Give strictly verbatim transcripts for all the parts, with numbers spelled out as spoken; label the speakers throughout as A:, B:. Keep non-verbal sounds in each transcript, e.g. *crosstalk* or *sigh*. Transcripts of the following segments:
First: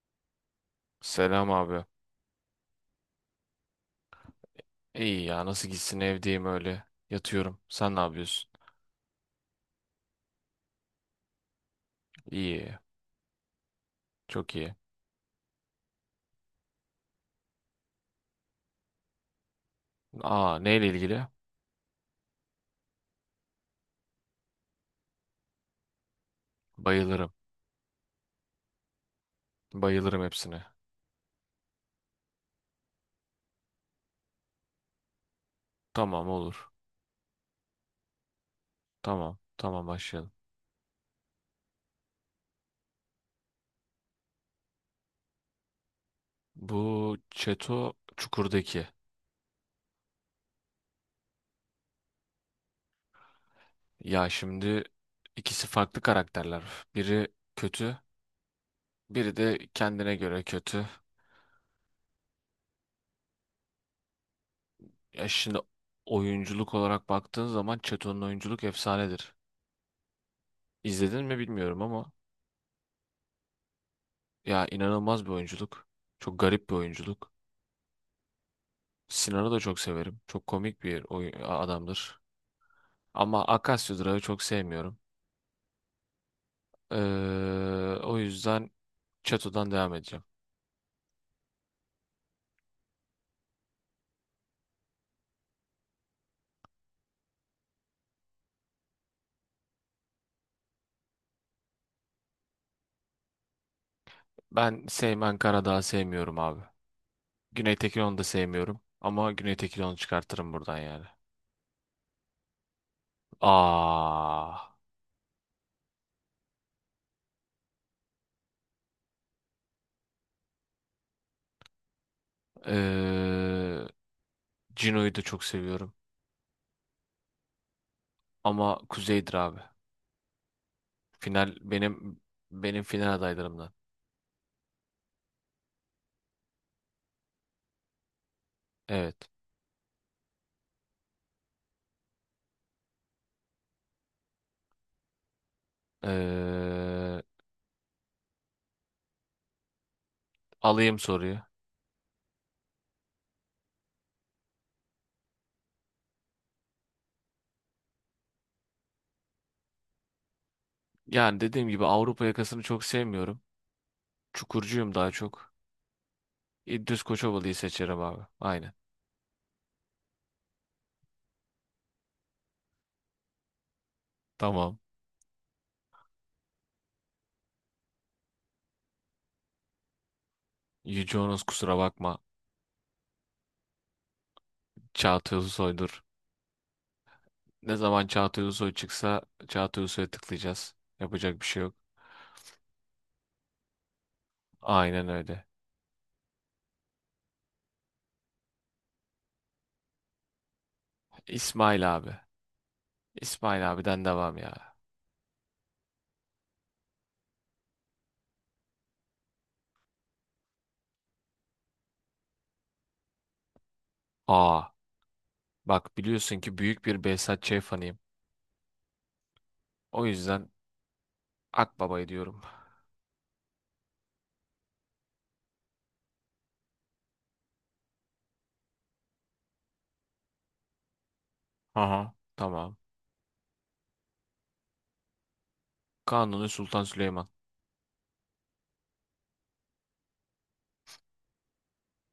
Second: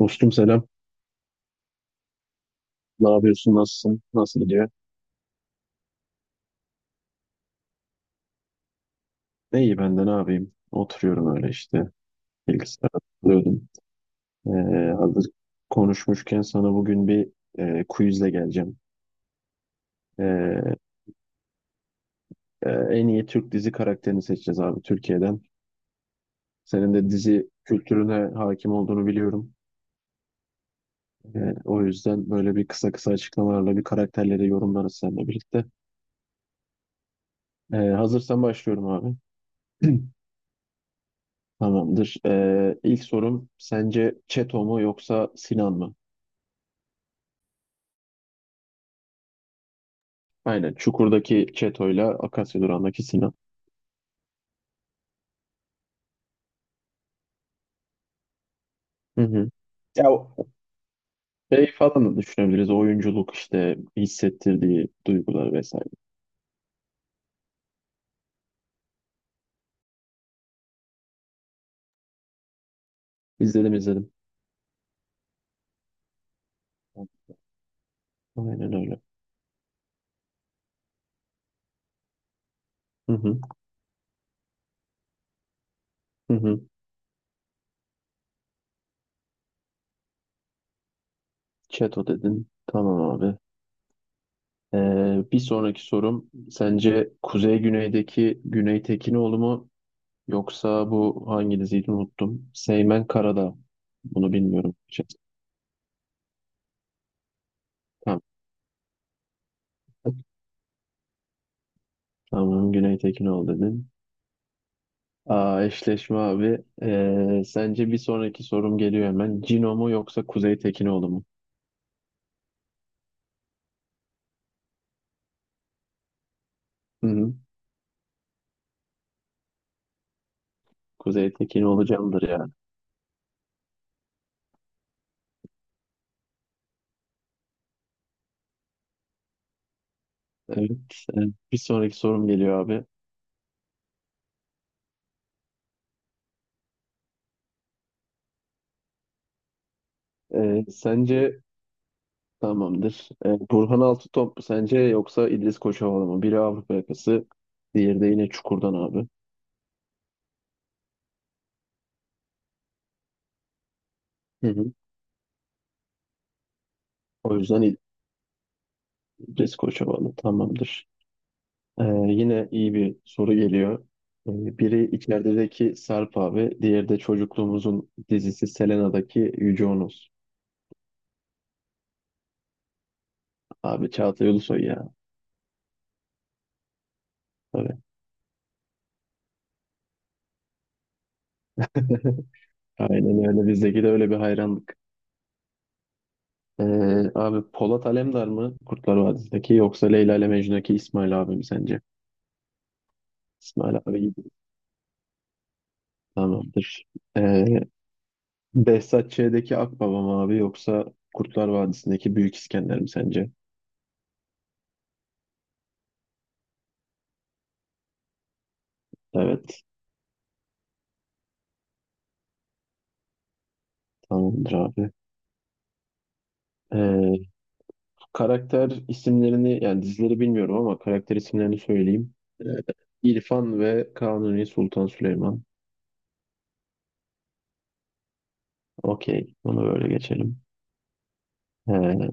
A: Dostum selam.
B: Selam abi.
A: Ne yapıyorsun? Nasılsın? Nasıl gidiyor?
B: İyi ya nasıl gitsin evdeyim öyle. Yatıyorum. Sen ne yapıyorsun?
A: Ne iyi ben de ne yapayım? Oturuyorum öyle işte.
B: İyi.
A: Bilgisayara takılıyordum. Ee,
B: Çok iyi.
A: hazır konuşmuşken sana bugün bir e, quizle geleceğim.
B: Aa,
A: Ee,
B: neyle ilgili?
A: e, En iyi Türk dizi karakterini seçeceğiz abi Türkiye'den. Senin de
B: Bayılırım.
A: dizi kültürüne hakim olduğunu biliyorum.
B: Bayılırım hepsine.
A: Ee, o yüzden böyle bir kısa kısa açıklamalarla bir karakterleri yorumlarız seninle birlikte.
B: Tamam, olur.
A: Ee, hazırsan başlıyorum abi.
B: Tamam. Tamam,
A: *clears throat*
B: başlayalım.
A: Tamamdır. Ee, ilk sorum, sence Çeto mu yoksa Sinan mı?
B: Bu Çeto Çukur'daki.
A: Aynen. Çukur'daki Çeto'yla Akasya Durağı'ndaki Sinan.
B: Ya şimdi ikisi farklı karakterler. Biri kötü.
A: Hı
B: Biri
A: hı.
B: de
A: Ya
B: kendine göre
A: o-
B: kötü.
A: Şey falan da düşünebiliriz. Oyunculuk, işte hissettirdiği
B: Ya
A: duygular
B: şimdi
A: vesaire.
B: oyunculuk olarak baktığın zaman Çeto'nun oyunculuk efsanedir. İzledin mi bilmiyorum ama.
A: İzledim izledim.
B: Ya inanılmaz bir oyunculuk. Çok garip bir oyunculuk.
A: Aynen öyle.
B: Sinan'ı da çok severim. Çok komik bir oy- adamdır.
A: Hı hı.
B: Ama Akasya Durağı çok sevmiyorum.
A: Hı hı.
B: Ee, o yüzden Çato'dan devam edeceğim.
A: Çeto dedin. Tamam abi. Ee, bir sonraki sorum, sence Kuzey Güney'deki Güney Tekinoğlu mu yoksa bu hangi diziydi unuttum. Seymen Karadağ. Bunu bilmiyorum.
B: Ben
A: Şey,
B: Seymen Karadağ'ı sevmiyorum abi. Güney Tekinon'u
A: tamam.
B: da sevmiyorum. Ama Güney Tekinon'u çıkartırım buradan yani.
A: Tamam, Güney Tekinoğlu dedin.
B: Aa,
A: Aa, eşleşme abi. Ee, sence bir sonraki sorum geliyor hemen. Cino mu yoksa Kuzey Tekinoğlu mu?
B: ee, Cino'yu da çok seviyorum.
A: Hı hı.
B: Ama Kuzey'dir abi.
A: Kuzey
B: Final
A: Tekinoğlu
B: benim
A: candır ya.
B: benim final adaylarımdan. Evet.
A: Evet. e, Bir sonraki sorum geliyor abi.
B: Ee,
A: Ee,
B: Alayım soruyu.
A: sence Tamamdır. Ee, Burhan Altıtop mu sence yoksa İdris Koçovalı mı? Biri Avrupa yakası, diğeri de yine Çukur'dan abi.
B: Yani dediğim gibi Avrupa yakasını çok sevmiyorum.
A: Hı hı.
B: Çukurcuyum daha çok. İdris
A: O
B: Koçovalı'yı
A: yüzden
B: seçerim abi. Aynen.
A: İdris Koçovalı tamamdır. Ee, yine iyi bir soru geliyor. Ee,
B: Tamam.
A: biri içerideki Sarp abi, diğeri de çocukluğumuzun dizisi Selena'daki Yüce Onos.
B: Yüce Honos, kusura bakma.
A: Abi Çağatay Ulusoy ya.
B: Çağatay Ulusoy'dur. Ne
A: Tabii.
B: zaman Çağatay Ulusoy çıksa Çağatay Ulusoy'a tıklayacağız. Yapacak bir şey yok.
A: *laughs* Aynen öyle. Bizdeki de öyle bir hayranlık.
B: Aynen öyle.
A: Ee, Abi Polat Alemdar mı Kurtlar Vadisi'ndeki yoksa Leyla ile Mecnun'daki İsmail abi mi sence?
B: İsmail abi. İsmail
A: İsmail abi
B: abiden
A: gibi.
B: devam ya.
A: Tamamdır. Ee, Behzat Ç'deki Akbaba mı abi yoksa Kurtlar Vadisi'ndeki Büyük İskender mi sence?
B: Aa, bak biliyorsun ki büyük bir Behzat Ç. fanıyım.
A: Evet.
B: O yüzden Akbaba'yı diyorum.
A: Tamamdır abi. Ee, Karakter isimlerini, yani dizileri bilmiyorum ama karakter isimlerini
B: Aha.
A: söyleyeyim. Ee,
B: Tamam.
A: İrfan ve Kanuni Sultan Süleyman.
B: Kanuni Sultan Süleyman.
A: Okey. Bunu böyle geçelim. Ee,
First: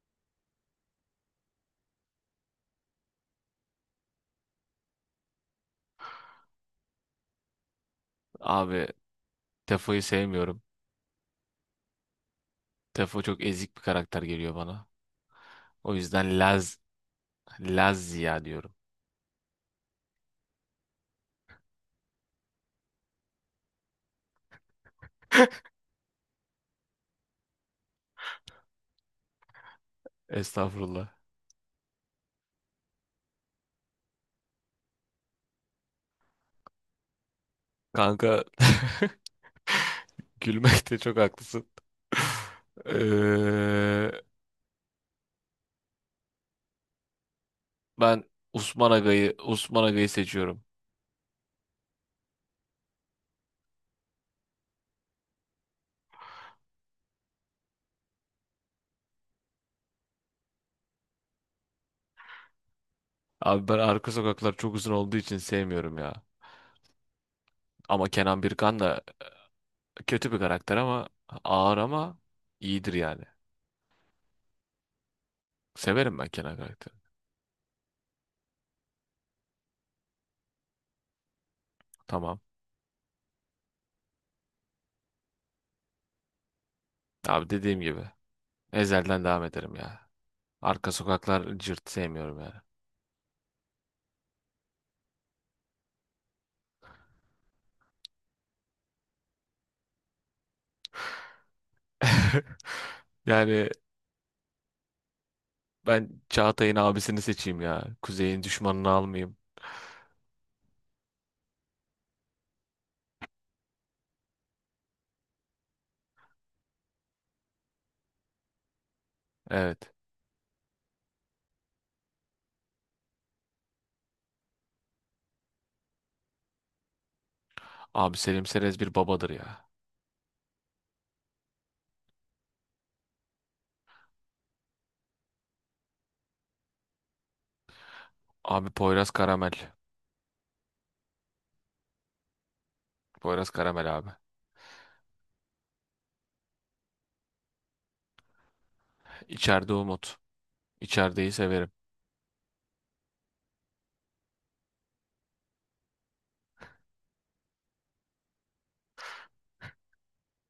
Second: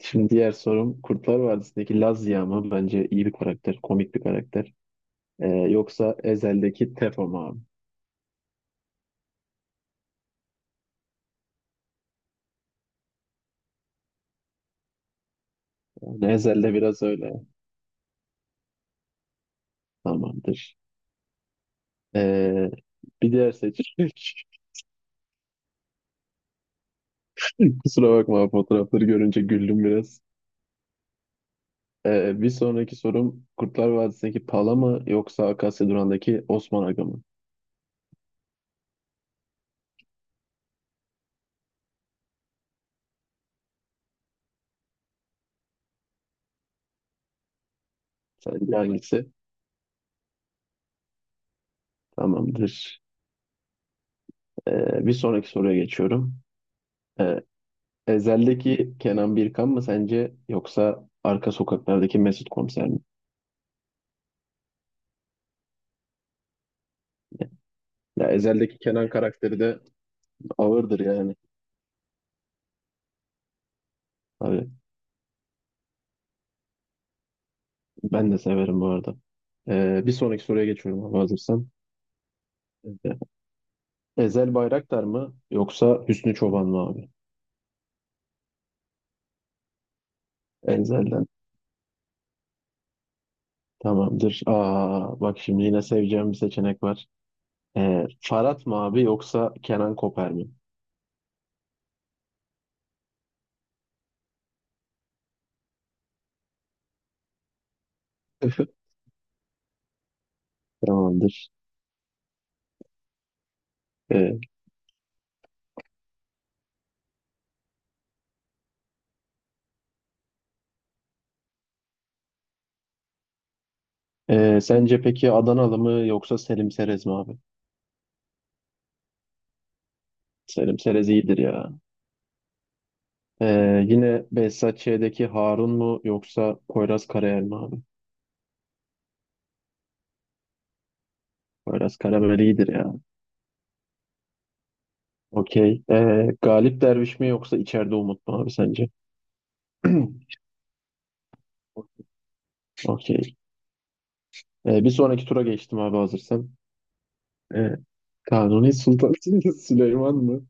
A: Şimdi diğer sorum, Kurtlar Vadisi'ndeki Laz Ziya mı? Bence iyi bir karakter. Komik bir karakter. Ee, yoksa Ezel'deki Tefo mu abi?
B: Abi Tefa'yı sevmiyorum. Tefo çok ezik bir karakter geliyor bana. O
A: Yani
B: yüzden
A: Ezel'de
B: Laz
A: biraz öyle.
B: Laz diyorum.
A: Tamamdır. Ee, Bir diğer seçim. *laughs* Kusura bakma, fotoğrafları görünce güldüm biraz.
B: Estağfurullah.
A: Ee, bir sonraki sorum, Kurtlar Vadisi'ndeki Pala mı yoksa Akasya Duran'daki Osman Aga mı?
B: Kanka, *laughs* gülmekte çok haklısın. Eee, Ben
A: Sence
B: Osman
A: hangisi?
B: Aga'yı Osman Aga'yı seçiyorum.
A: Tamamdır. Ee, bir sonraki soruya geçiyorum. Ee, Ezel'deki Kenan Birkan mı sence yoksa Arka Sokaklar'daki Mesut Komiser mi?
B: Abi ben arka sokaklar çok uzun olduğu için sevmiyorum ya. Ama
A: Ya
B: Kenan Birkan
A: Ezel'deki
B: da
A: Kenan karakteri de
B: kötü bir karakter,
A: ağırdır
B: ama
A: yani.
B: ağır ama iyidir yani.
A: Abi,
B: Severim ben Kenan karakteri.
A: ben de severim bu arada. Ee, bir sonraki soruya geçiyorum abi, hazırsan.
B: Tamam.
A: Ezel Bayraktar mı yoksa Hüsnü Çoban mı abi?
B: Abi dediğim gibi. Ezel'den devam ederim ya. Arka
A: Ezel'den
B: sokaklar cırt sevmiyorum yani.
A: tamamdır. Aa, bak şimdi yine seveceğim bir seçenek var. Ee, Farhat mı abi yoksa Kenan Koper mi?
B: *laughs* Yani ben Çağatay'ın abisini seçeyim ya. Kuzey'in
A: *laughs*
B: düşmanını almayayım.
A: Tamamdır. Ee,
B: Evet.
A: e, Sence peki Adanalı mı yoksa Selim Serez mi abi?
B: Abi Selim Serez bir babadır ya.
A: Selim Serez iyidir ya. Ee, yine Behzat Ç'deki Harun mu yoksa Poyraz Karayel mi abi?
B: Abi Poyraz Karamel.
A: Poyraz Karayel iyidir ya.
B: Poyraz Karamel abi.
A: Okey. Ee, Galip Derviş mi yoksa içeride Umut mu abi sence?
B: İçeride Umut.
A: *clears throat*
B: İçerideyi severim.
A: Okey. Ee, bir sonraki tura geçtim abi, hazırsan. Ee, Kanuni Sultan *laughs* Süleyman mı?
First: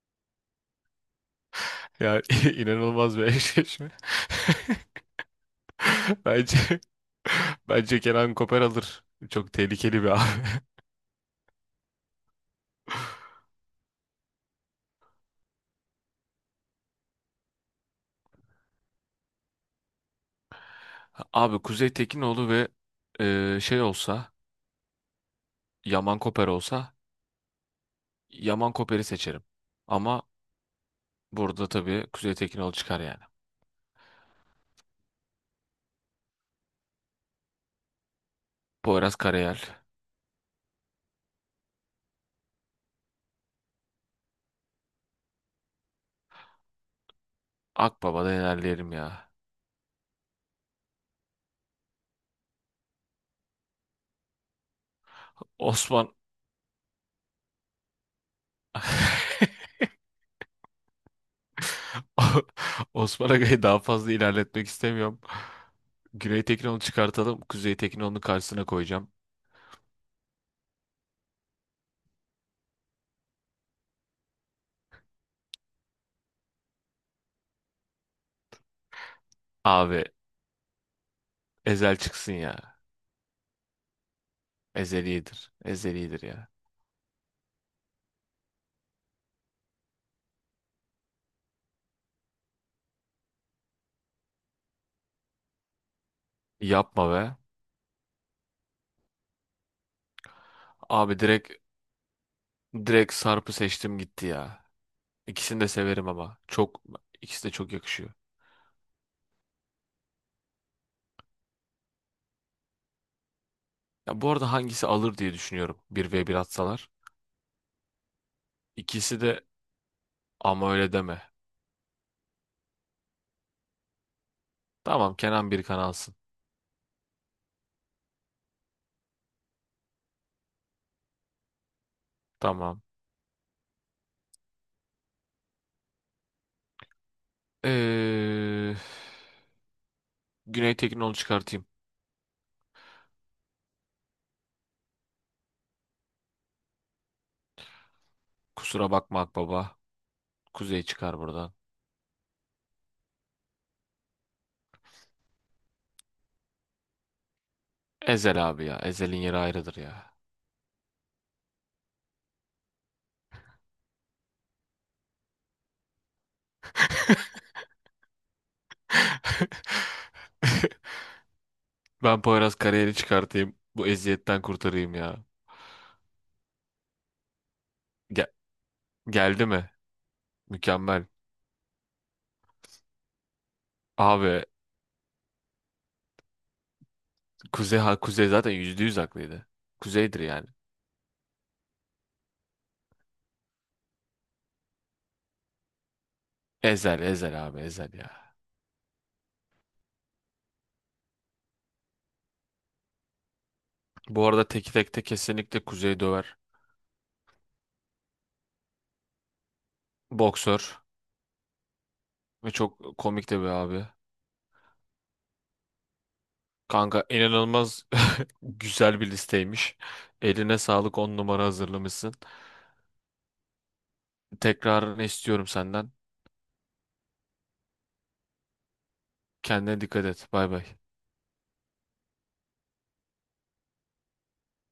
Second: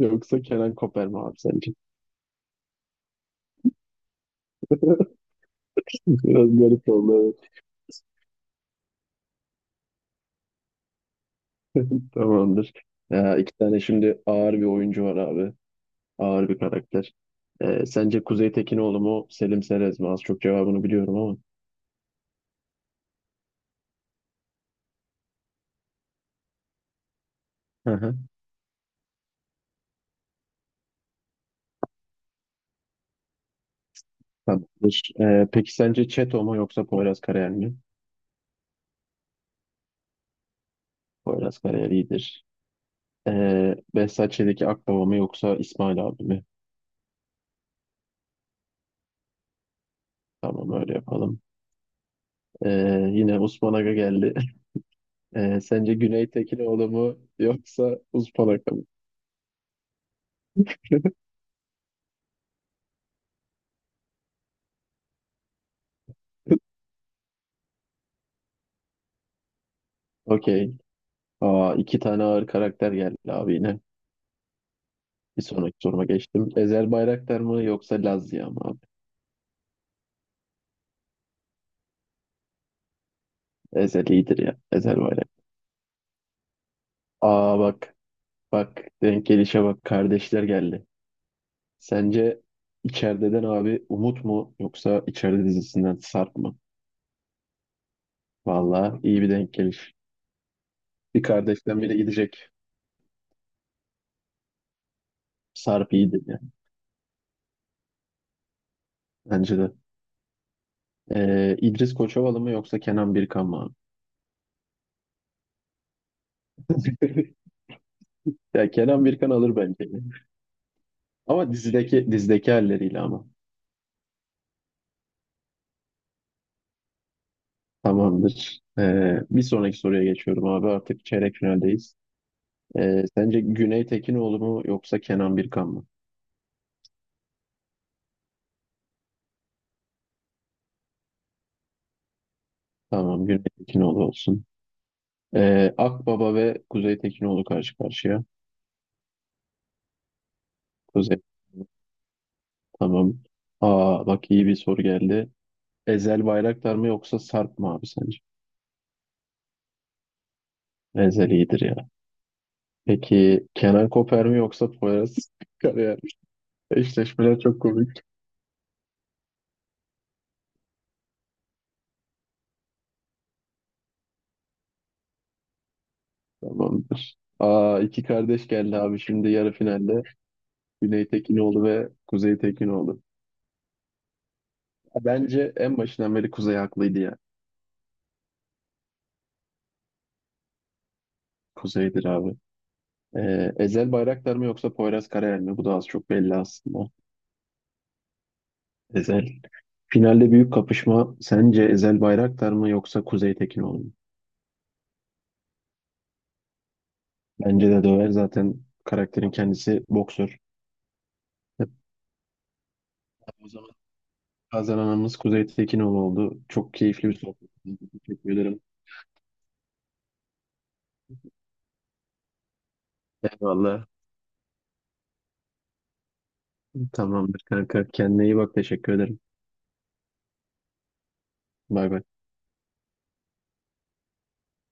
A: Yoksa Kenan Koper mi abi sence?
B: Ya *laughs* inanılmaz bir eşleşme. *laughs*
A: *laughs*
B: Bence
A: Biraz garip oldu, evet.
B: bence Kenan Koper alır. Çok tehlikeli bir abi. *laughs*
A: Tamamdır. Ya, iki tane şimdi ağır bir oyuncu var abi. Ağır bir karakter. Ee, sence Kuzey Tekinoğlu mu, Selim Serez mi? Az çok cevabını biliyorum ama.
B: Abi Kuzey Tekinoğlu ve e, şey olsa, Yaman Koper olsa,
A: Hı hı.
B: Yaman Koper'i seçerim. Ama burada tabii Kuzey Tekinoğlu çıkar yani.
A: Tamamdır. Ee, peki sence Çeto mu yoksa Poyraz Karayel mi?
B: Poyraz Karayel.
A: Poyraz Karayel iyidir. Ee, Behzat Ç'deki Akbaba mı yoksa İsmail abi mi?
B: Akbaba'da ilerleyelim ya.
A: Tamam, öyle yapalım. Ee, Yine Osman Aga geldi. *laughs* Ee, sence
B: Osman
A: Güney Tekinoğlu mu yoksa Osman Aga mı?
B: *laughs* Osman Aga'yı daha fazla ilerletmek istemiyorum. Güney Tekinoğlu çıkartalım. Kuzey Tekinoğlu'nun karşısına koyacağım.
A: Okey. Aa, iki tane ağır karakter geldi abi yine. Bir sonraki soruma geçtim. Ezel Bayraktar mı yoksa Lazya mı abi?
B: Abi Ezel çıksın ya.
A: Ezel iyidir ya. Ezel
B: Ezel
A: Bayraktar.
B: iyidir. Ezel iyidir ya.
A: Aa bak. Bak. Denk gelişe bak. Kardeşler geldi. Sence içerideden abi Umut mu yoksa içeride dizisinden Sarp mı?
B: Yapma be.
A: Vallahi iyi bir denk geliş.
B: Abi
A: Bir
B: direkt
A: kardeşten biri gidecek.
B: direkt Sarp'ı seçtim gitti ya. İkisini de
A: Sarp
B: severim
A: iyidir
B: ama.
A: ya.
B: Çok, ikisi de çok yakışıyor.
A: Bence de. Ee, İdris Koçovalı mı yoksa Kenan Birkan mı abi?
B: Ya bu arada hangisi alır diye düşünüyorum, bir ve bir atsalar.
A: *laughs* Ya Kenan
B: İkisi
A: Birkan
B: de,
A: alır bence.
B: ama öyle deme.
A: Ama dizideki dizideki halleriyle ama.
B: Tamam, Kenan Birkan alsın.
A: Tamamdır. Ee, bir sonraki soruya geçiyorum abi. Artık çeyrek finaldeyiz.
B: Tamam.
A: Ee, sence Güney Tekinoğlu mu yoksa Kenan Birkan mı?
B: Ee, Güney Tekin'i, onu çıkartayım.
A: Tamam, Güney Tekinoğlu olsun. Ee, Akbaba ve Kuzey Tekinoğlu karşı karşıya.
B: Kusura bakma Akbaba. Kuzey çıkar
A: Kuzey.
B: buradan.
A: Tamam. Aa bak, iyi bir soru geldi. Ezel Bayraktar mı yoksa Sarp mı abi sence?
B: Ezel abi ya. Ezel'in yeri ayrıdır ya.
A: Ezel iyidir ya. Peki Kenan Koper mi yoksa Poyraz *laughs* Karayer mi? Eşleşmeler çok komik.
B: *laughs* Ben Poyraz kariyeri çıkartayım. Bu eziyetten kurtarayım ya.
A: Tamamdır. Aa, iki
B: Ge-
A: kardeş geldi abi, şimdi
B: Geldi
A: yarı
B: mi?
A: finalde.
B: Mükemmel.
A: Güney Tekinoğlu ve Kuzey Tekinoğlu.
B: Abi
A: Bence en başından beri Kuzey haklıydı ya.
B: Kuzey, ha, Kuzey zaten yüzde yüz haklıydı. Kuzey'dir yani.
A: Kuzey'dir abi. Ee, Ezel Bayraktar mı yoksa Poyraz Karayel mi? Bu da az çok belli aslında.
B: Ezel Ezel abi, Ezel ya.
A: Ezel. Finalde büyük kapışma. Sence Ezel Bayraktar mı yoksa Kuzey Tekinoğlu mu?
B: Bu arada teki tekte kesinlikle Kuzey döver.
A: Bence de döver. Zaten karakterin kendisi boksör.
B: Boksör.
A: Evet,
B: Ve çok komik de bir
A: o zaman
B: abi.
A: kazananımız Kuzey Tekinoğlu oldu. Çok
B: Kanka
A: keyifli bir sohbet oldu.
B: inanılmaz
A: Teşekkür
B: *laughs*
A: ederim.
B: güzel bir listeymiş. Eline sağlık, on numara hazırlamışsın.
A: Eyvallah.
B: Tekrarını istiyorum senden.
A: Tamamdır kanka. Kendine iyi bak. Teşekkür ederim.
B: Kendine dikkat et. Bay bay.
A: Bay bay.